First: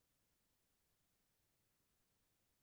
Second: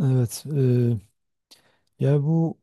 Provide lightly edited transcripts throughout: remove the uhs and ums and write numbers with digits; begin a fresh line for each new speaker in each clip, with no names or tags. Evet, yani bu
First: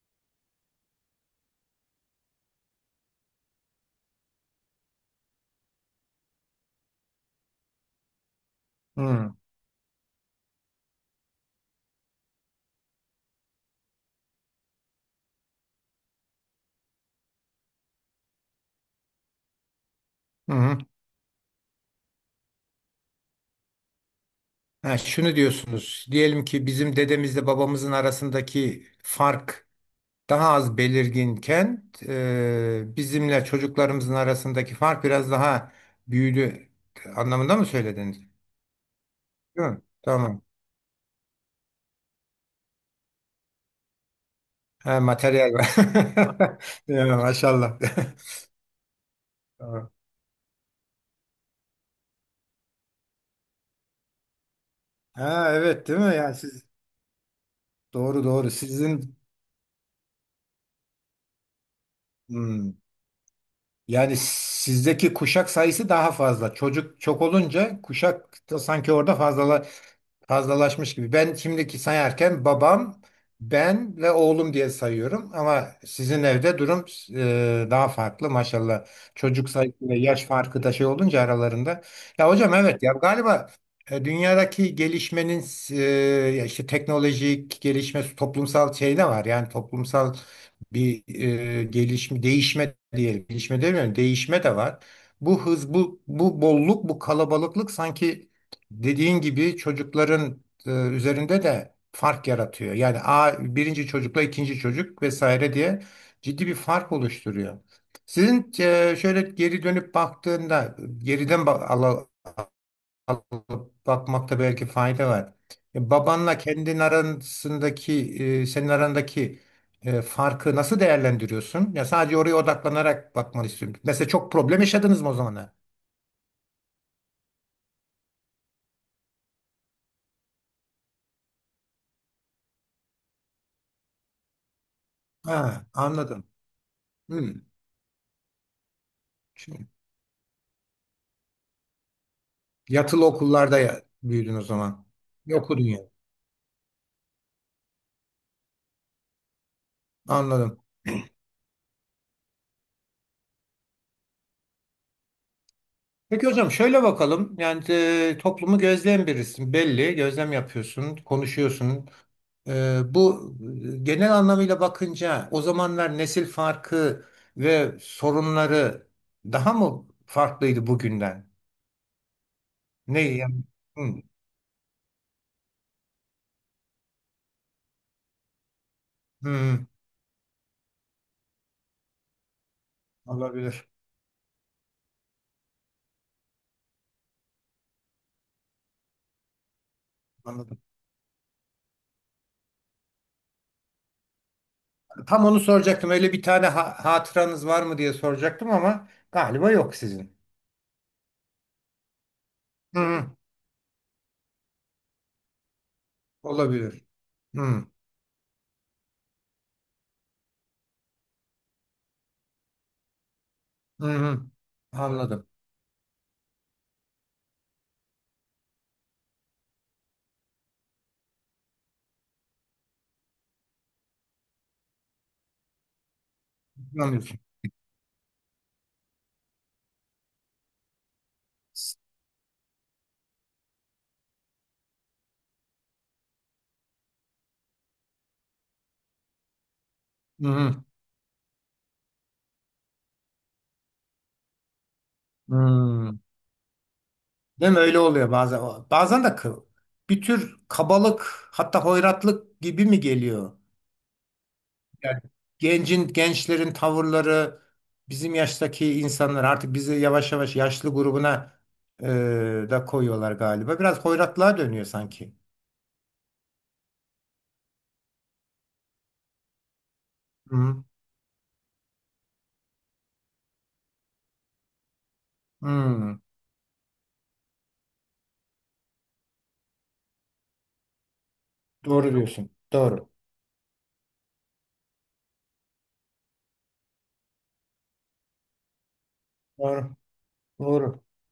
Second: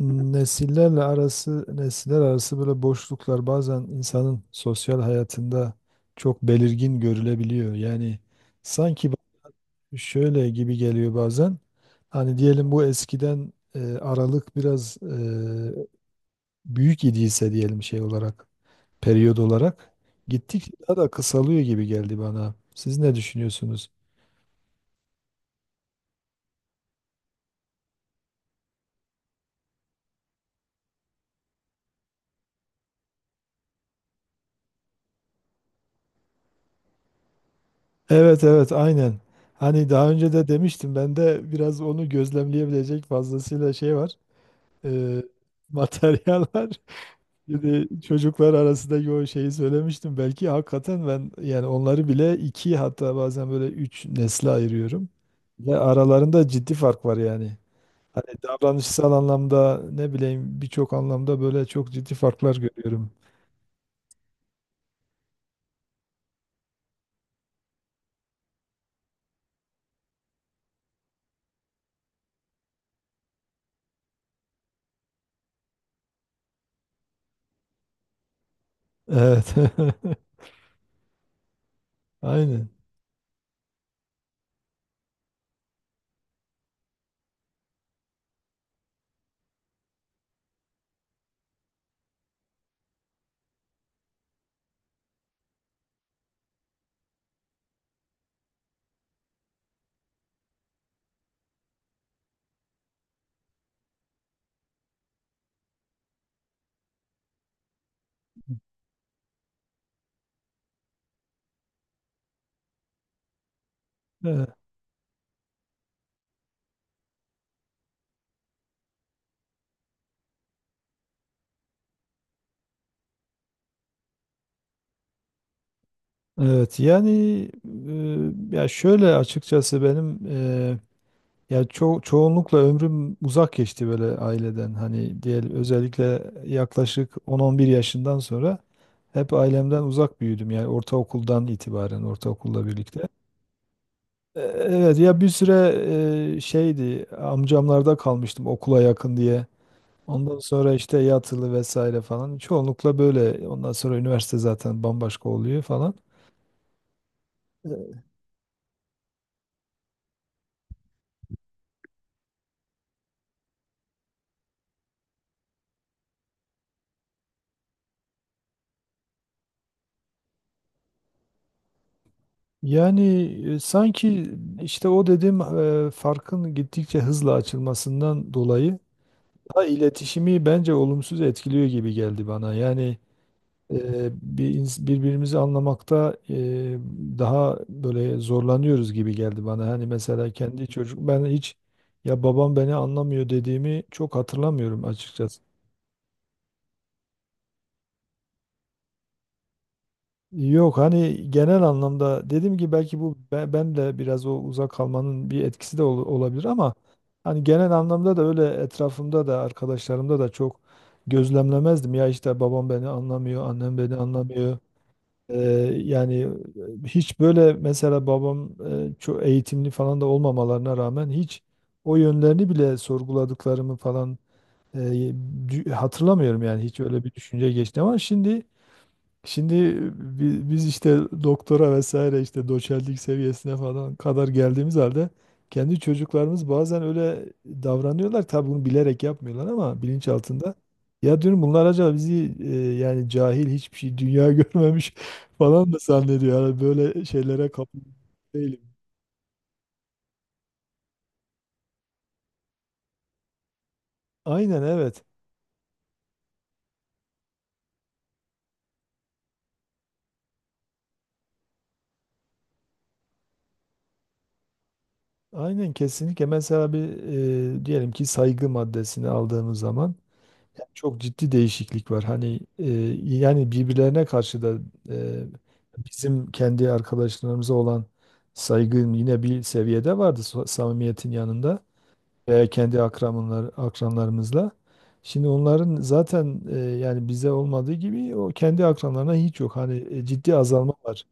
nesiller arası böyle boşluklar bazen insanın sosyal hayatında çok belirgin görülebiliyor. Yani
Hı
sanki
hı.
ba- şöyle gibi geliyor bazen. Hani diyelim bu eskiden aralık biraz büyük idiyse diyelim şey olarak, periyod olarak gittikçe
Hı.
daha da kısalıyor gibi geldi bana. Siz ne düşünüyorsunuz?
Ha, şunu diyorsunuz. Diyelim ki bizim dedemizle babamızın arasındaki fark daha az belirginken bizimle çocuklarımızın arasındaki fark biraz daha büyüdü anlamında mı söylediniz?
Evet evet aynen.
Değil mi?
Hani daha önce
Tamam.
de demiştim ben de biraz onu gözlemleyebilecek fazlasıyla şey var.
Ha,
E,
materyal var.
Materyal var.
Ya, maşallah.
Şimdi çocuklar arasındaki o şeyi
Tamam.
söylemiştim. Belki hakikaten ben yani onları bile iki hatta bazen böyle üç nesle ayırıyorum.
Ha,
Ve
evet değil mi? Yani
aralarında
siz
ciddi fark var yani.
doğru
Hani
doğru.
davranışsal
Sizin
anlamda ne bileyim birçok anlamda böyle çok ciddi farklar
hmm,
görüyorum.
yani sizdeki kuşak sayısı daha fazla. Çocuk çok olunca kuşak da sanki orada fazla fazlalaşmış gibi. Ben şimdiki sayarken babam, ben ve oğlum diye sayıyorum ama sizin evde durum daha farklı maşallah. Çocuk
Evet.
sayısı ve yaş farkı da şey olunca aralarında. Ya hocam
Aynen.
evet ya galiba dünyadaki gelişmenin e, ya işte teknolojik gelişme toplumsal şey de var. Yani toplumsal bir gelişme değişme diyelim. Gelişme demiyorum, değişme de var. Bu hız, bu bolluk, bu kalabalıklık sanki dediğin gibi çocukların üzerinde de fark yaratıyor. Yani birinci çocukla ikinci çocuk vesaire diye ciddi bir fark oluşturuyor. Sizin şöyle geri dönüp baktığında geriden alıp bakmakta belki fayda var. Babanla kendin arasındaki senin arandaki farkı nasıl değerlendiriyorsun? Ya sadece oraya odaklanarak bakmanı istiyorum. Mesela çok problem yaşadınız mı o zamana?
Evet yani ya şöyle açıkçası benim ya çoğunlukla ömrüm uzak geçti böyle aileden hani diyelim
Ha, anladım.
özellikle yaklaşık 10-11 yaşından sonra hep
Hmm.
ailemden uzak büyüdüm yani ortaokuldan itibaren ortaokulla
Yatılı
birlikte.
okullarda ya, büyüdün o zaman.
Evet ya bir
Ne okudun
süre
yani.
şeydi amcamlarda kalmıştım okula yakın diye. Ondan
Anladım.
sonra işte yatılı vesaire falan çoğunlukla böyle ondan sonra üniversite zaten bambaşka oluyor falan.
Peki hocam şöyle bakalım. Yani toplumu gözleyen birisin. Belli. Gözlem yapıyorsun. Konuşuyorsun. Bu genel anlamıyla bakınca o zamanlar nesil farkı ve sorunları daha mı farklıydı bugünden?
Yani
Ne yani? Hı,
sanki işte o dediğim farkın gittikçe hızla açılmasından dolayı da
hı,
iletişimi bence olumsuz etkiliyor gibi geldi bana. Yani
olabilir.
e, birbirimizi anlamakta daha böyle zorlanıyoruz gibi geldi bana. Hani mesela
Anladım.
kendi çocuk ben hiç ya babam beni anlamıyor dediğimi çok hatırlamıyorum
Tam onu
açıkçası.
soracaktım. Öyle bir tane hatıranız var mı diye soracaktım ama galiba yok sizin.
Yok hani genel anlamda dedim ki
Hı
belki
hı.
ben, de biraz o uzak kalmanın bir etkisi de olabilir ama
Olabilir.
hani
Hı.
genel anlamda da öyle etrafımda da arkadaşlarımda da çok gözlemlemezdim. Ya işte babam beni anlamıyor, annem
Hı
beni
hı.
anlamıyor.
Anladım.
Ee, yani hiç böyle mesela babam çok eğitimli falan da olmamalarına rağmen hiç o yönlerini bile sorguladıklarımı falan e, hatırlamıyorum yani hiç öyle bir
Anlamıyorsun.
düşünce geçti ama Şimdi biz işte doktora vesaire işte doçentlik seviyesine falan kadar geldiğimiz halde kendi çocuklarımız bazen öyle davranıyorlar. Tabii bunu bilerek yapmıyorlar ama bilinç
Hı
altında.
hı.
Ya diyorum bunlar acaba bizi yani cahil hiçbir şey dünya görmemiş falan mı
Hı.
zannediyor? Yani böyle şeylere
Değil mi? Öyle
kapılmış
oluyor bazen.
değilim.
Bazen de bir tür kabalık hatta hoyratlık gibi mi geliyor?
Aynen
Yani
evet.
gencin, gençlerin tavırları bizim yaştaki insanlar artık bizi yavaş yavaş yaşlı grubuna da koyuyorlar galiba. Biraz hoyratlığa dönüyor sanki.
Aynen kesinlikle. Mesela bir diyelim ki saygı maddesini aldığımız zaman
Hı.
yani çok ciddi değişiklik var. Hani yani birbirlerine karşı da e,
Hı.
bizim kendi arkadaşlarımıza olan saygın yine bir seviyede vardı samimiyetin yanında
Doğru diyorsun.
veya
Doğru.
akranlarımızla. Şimdi onların zaten yani bize olmadığı gibi o kendi akranlarına hiç yok.
Doğru.
Hani ciddi azalma
Doğru.
var.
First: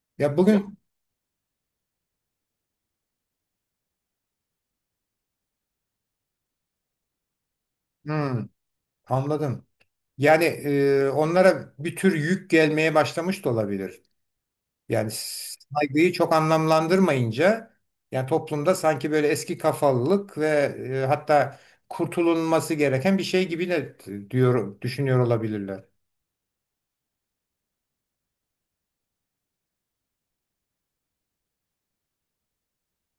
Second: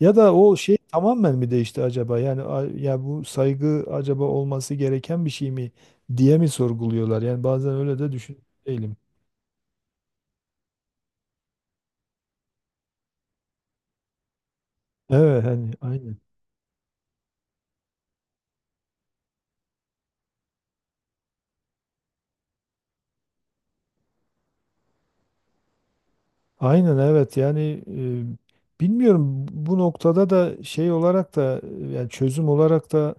Ya da
Ya
o şey
bugün
tamamen mi değişti acaba? Yani ya bu saygı acaba olması gereken bir şey mi diye mi sorguluyorlar? Yani bazen öyle de düşün
hı.
değilim.
Anladım. Yani onlara bir tür yük gelmeye başlamış da olabilir. Yani
Evet hani
saygıyı
aynen.
çok anlamlandırmayınca yani toplumda sanki böyle eski kafalılık ve hatta kurtulunması gereken bir şey gibi de diyor düşünüyor olabilirler.
Aynen evet yani bilmiyorum bu noktada da şey olarak da yani çözüm olarak da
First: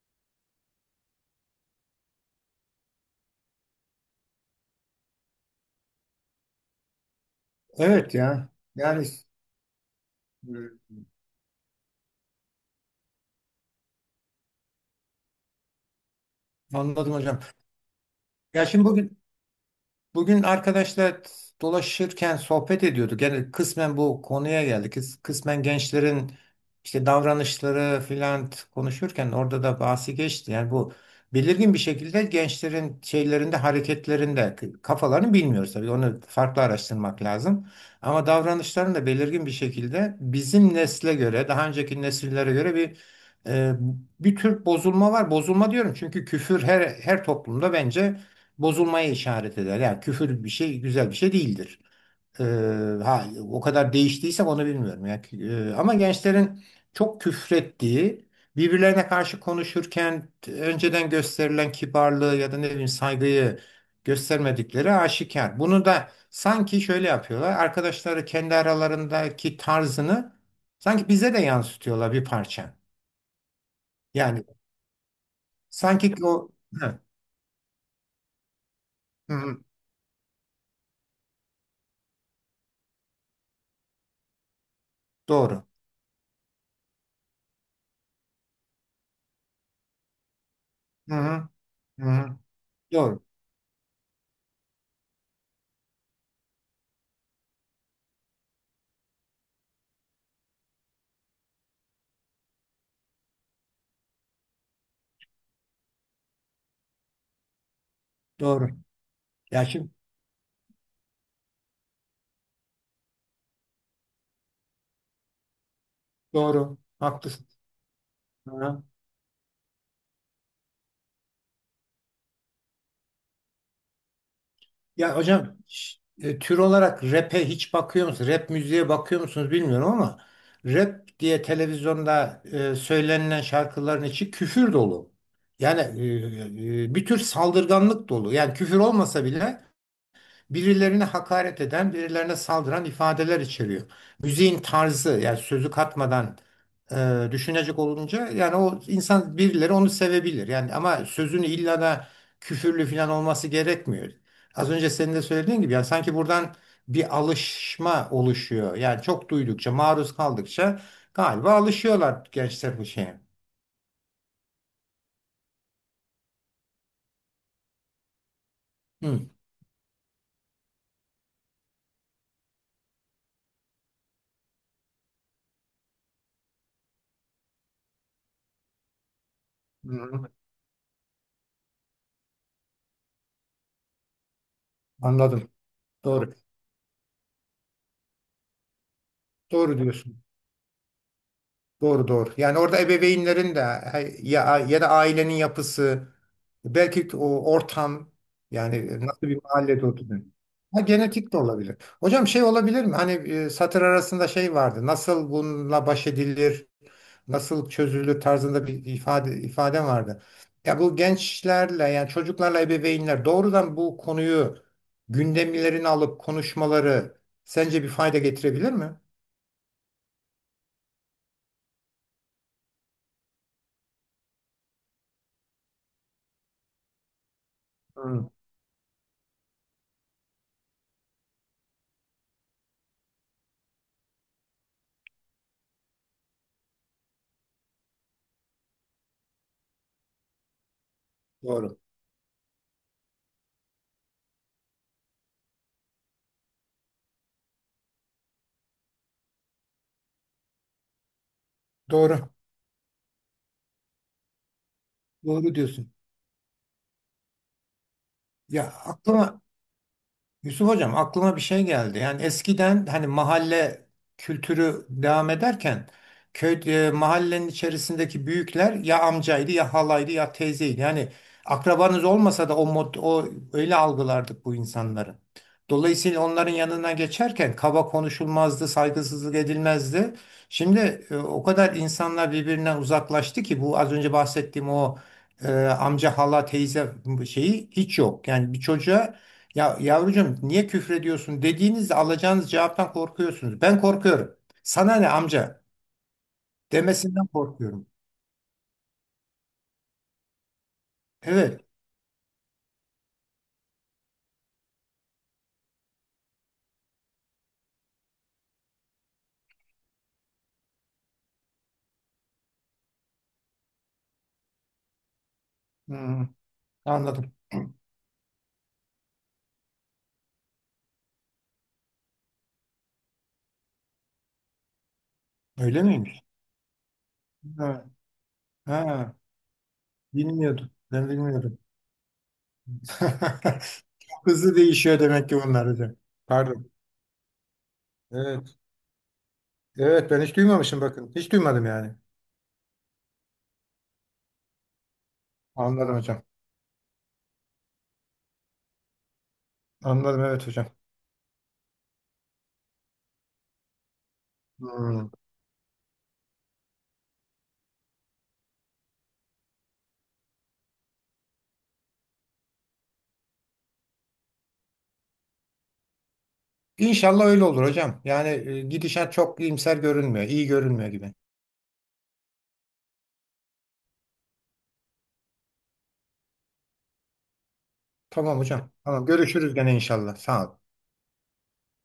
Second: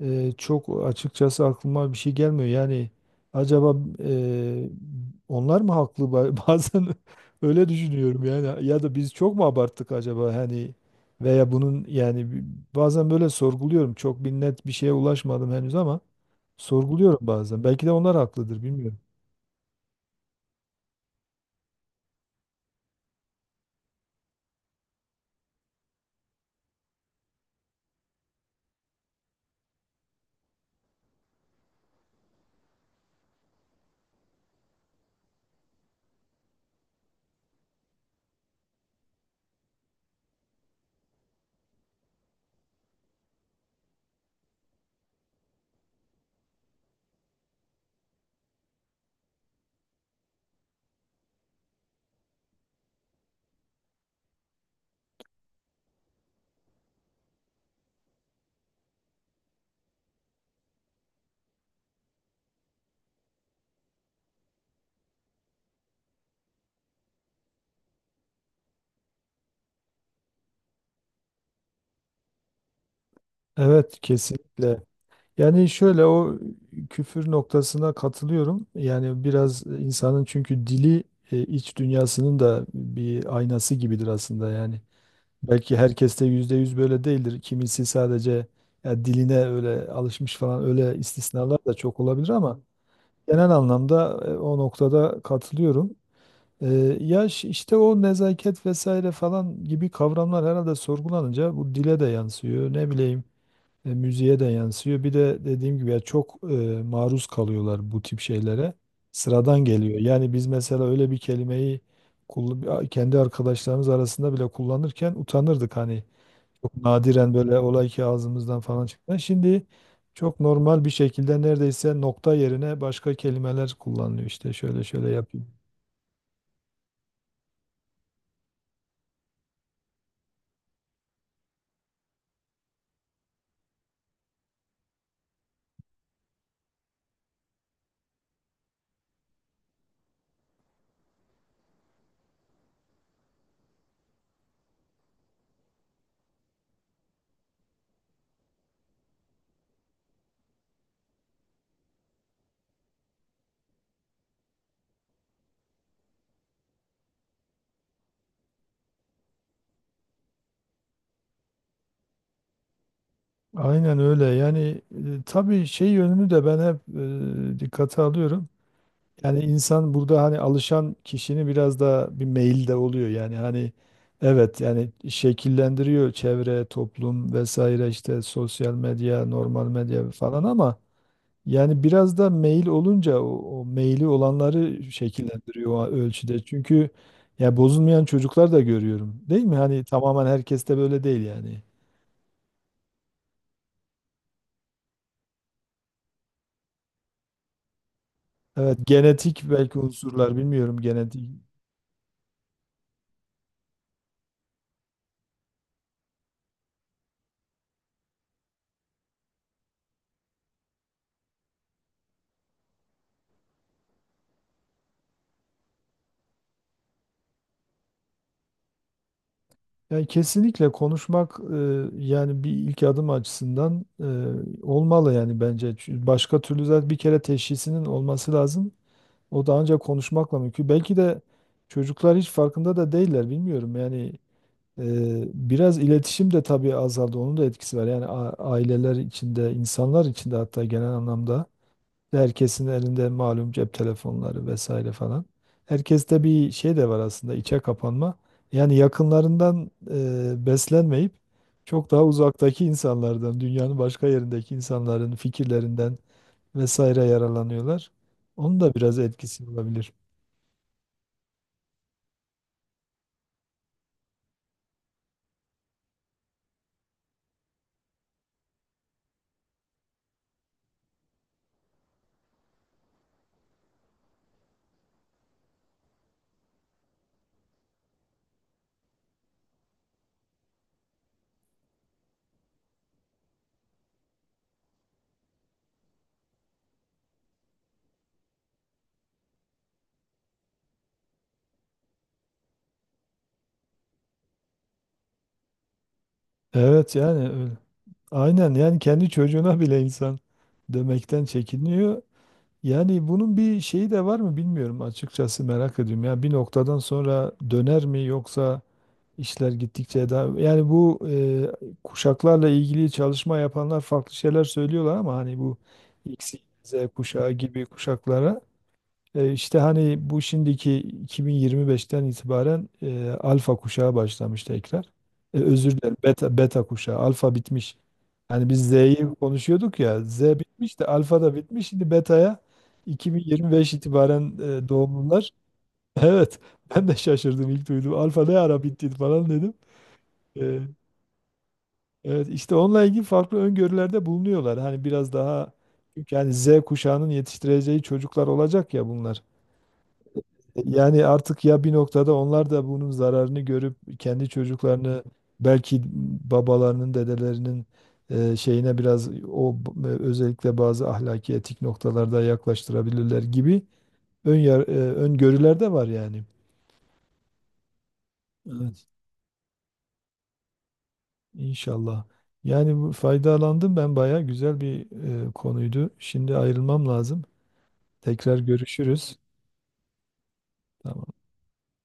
çok açıkçası aklıma bir şey gelmiyor. Yani acaba e, onlar mı haklı bazen öyle
Evet
düşünüyorum
ya.
yani ya da
Yani
biz çok mu abarttık acaba hani
e,
veya bunun yani bazen böyle sorguluyorum. Çok bir net bir şeye ulaşmadım henüz ama
anladım
sorguluyorum
hocam.
bazen. Belki de onlar haklıdır
Ya şimdi
bilmiyorum.
bugün arkadaşlar dolaşırken sohbet ediyorduk. Yani kısmen bu konuya geldik. Kısmen gençlerin işte davranışları filan konuşurken orada da bahsi geçti. Yani bu belirgin bir şekilde gençlerin şeylerinde, hareketlerinde kafalarını bilmiyoruz tabii. Onu farklı araştırmak lazım. Ama davranışların da belirgin bir şekilde bizim nesle göre, daha önceki nesillere göre e, bir tür bozulma var. Bozulma diyorum çünkü küfür her toplumda bence bozulmaya işaret eder. Yani küfür bir şey güzel bir şey değildir. Ee, ha o kadar değiştiyse onu bilmiyorum. Yani, ama gençlerin çok küfrettiği, birbirlerine karşı konuşurken önceden gösterilen kibarlığı ya da ne bileyim saygıyı göstermedikleri aşikar. Bunu da sanki şöyle yapıyorlar. Arkadaşları kendi aralarındaki tarzını sanki bize de yansıtıyorlar bir parça.
Evet
Yani
kesinlikle. Yani şöyle
sanki
o
o evet.
küfür noktasına katılıyorum. Yani
Hı, hı,
biraz insanın çünkü dili iç dünyasının da bir aynası gibidir aslında yani.
doğru.
Belki herkes de yüzde yüz böyle değildir. Kimisi sadece ya diline öyle alışmış falan öyle
Hı, hı,
istisnalar da çok olabilir
hı,
ama
doğru.
genel anlamda o noktada katılıyorum. E, Yaş işte o nezaket vesaire falan gibi kavramlar herhalde sorgulanınca bu dile de yansıyor. Ne bileyim müziğe de yansıyor. Bir de dediğim gibi ya çok maruz kalıyorlar bu tip
Doğru.
şeylere. Sıradan
Ya şimdi
geliyor. Yani biz mesela öyle bir kelimeyi kendi arkadaşlarımız arasında bile kullanırken utanırdık hani. Çok
doğru,
nadiren
haklısın.
böyle olay ki ağzımızdan
Ha.
falan çıktı. Şimdi çok normal bir şekilde neredeyse nokta yerine başka kelimeler kullanılıyor. İşte şöyle şöyle
Ya hocam
yapayım.
tür olarak rap'e hiç bakıyor musunuz? Rap müziğe bakıyor musunuz bilmiyorum ama rap diye televizyonda söylenilen şarkıların içi küfür dolu. Yani bir tür saldırganlık dolu. Yani küfür olmasa bile birilerine hakaret eden, birilerine saldıran ifadeler içeriyor. Müziğin tarzı yani sözü katmadan düşünecek olunca yani o insan birileri onu sevebilir. Yani ama sözünü illa da küfürlü falan olması gerekmiyor. Az önce senin de söylediğin gibi yani sanki buradan bir alışma oluşuyor. Yani çok duydukça, maruz kaldıkça galiba alışıyorlar gençler bu şeye.
Aynen öyle. Yani tabii şey yönünü de ben hep dikkate alıyorum.
Hı,
Yani insan burada hani alışan kişinin biraz da bir meyil de oluyor. Yani hani evet yani şekillendiriyor çevre, toplum vesaire işte sosyal medya, normal medya
hı.
falan ama yani biraz da meyil olunca o meyili olanları
Anladım.
şekillendiriyor o
Doğru.
ölçüde. Çünkü ya bozulmayan çocuklar da görüyorum. Değil mi?
Doğru
Hani
diyorsun.
tamamen herkes de böyle değil yani.
Doğru doğru. Yani orada ebeveynlerin de ya da ailenin yapısı belki o ortam
Evet
yani nasıl bir
genetik belki
mahallede oturuyorsun.
unsurlar bilmiyorum
Ha
genetik.
genetik de olabilir. Hocam şey olabilir mi? Hani satır arasında şey vardı. Nasıl bununla baş edilir? Nasıl çözülür tarzında bir ifade vardı. Ya bu gençlerle yani çocuklarla ebeveynler doğrudan bu konuyu gündemlerini alıp konuşmaları sence bir fayda getirebilir mi?
Yani kesinlikle konuşmak yani bir ilk adım açısından olmalı yani bence. Çünkü başka türlü zaten bir kere teşhisinin
Hı,
olması lazım. O da ancak konuşmakla mümkün. Belki de çocuklar hiç farkında da değiller bilmiyorum. Yani e, biraz iletişim de tabii azaldı. Onun da etkisi var. Yani aileler içinde, insanlar içinde hatta genel anlamda.
doğru.
Herkesin elinde malum cep telefonları vesaire falan. Herkeste bir şey de var aslında içe kapanma. Yani yakınlarından beslenmeyip çok daha
Doğru.
uzaktaki insanlardan, dünyanın başka yerindeki insanların
Doğru diyorsun.
fikirlerinden vesaire yararlanıyorlar. Onun
Ya
da biraz etkisi olabilir.
Yusuf Hocam aklıma bir şey geldi. Yani eskiden hani mahalle kültürü devam ederken mahallenin içerisindeki büyükler ya amcaydı ya halaydı ya teyzeydi. Yani akrabanız olmasa da o öyle algılardık bu insanları. Dolayısıyla onların yanına geçerken kaba konuşulmazdı, saygısızlık edilmezdi. Şimdi o kadar insanlar birbirinden uzaklaştı ki bu az önce bahsettiğim o amca, hala, teyze şeyi hiç yok. Yani bir çocuğa ya yavrucuğum niye küfrediyorsun dediğinizde alacağınız cevaptan korkuyorsunuz. Ben korkuyorum. Sana ne amca
Evet
demesinden
yani öyle.
korkuyorum.
Aynen yani kendi çocuğuna bile insan demekten
Evet.
çekiniyor. Yani bunun bir şeyi de var mı bilmiyorum açıkçası merak ediyorum. Ya bir noktadan sonra döner mi yoksa İşler gittikçe daha yani bu kuşaklarla ilgili çalışma yapanlar farklı şeyler söylüyorlar ama hani bu
Hmm,
X, Y, Z kuşağı
Anladım.
gibi kuşaklara işte hani bu şimdiki 2025'ten itibaren alfa kuşağı başlamış tekrar. Özür
Öyle
dilerim
miymiş?
beta kuşağı alfa
Ha,
bitmiş. Yani biz Z'yi
ha,
konuşuyorduk ya Z
bilmiyordum.
bitmiş de
Ben
alfa da
bilmiyordum.
bitmiş şimdi betaya 2025 itibaren
Hızlı değişiyor demek
doğumlular.
ki bunlar hocam.
Evet
Pardon.
ben de şaşırdım ilk duydum alfa ne
Evet.
ara bitti falan dedim.
Evet ben hiç
Ee,
duymamışım bakın. Hiç duymadım yani.
Evet işte onunla ilgili farklı öngörülerde bulunuyorlar. Hani biraz daha
Anladım
çünkü
hocam.
yani Z kuşağının yetiştireceği çocuklar olacak ya bunlar.
Anladım evet hocam.
Yani artık ya bir noktada onlar da bunun zararını görüp kendi çocuklarını
Hmm.
belki babalarının, dedelerinin şeyine biraz özellikle bazı ahlaki etik noktalarda yaklaştırabilirler gibi öngörüler de var yani.
İnşallah öyle olur hocam. Yani
Evet.
gidişat çok iyimser görünmüyor. İyi görünmüyor gibi.
İnşallah. Yani bu faydalandım ben bayağı güzel bir konuydu. Şimdi ayrılmam lazım. Tekrar
Tamam hocam. Tamam
görüşürüz.
görüşürüz gene inşallah. Sağ ol.
Tamam.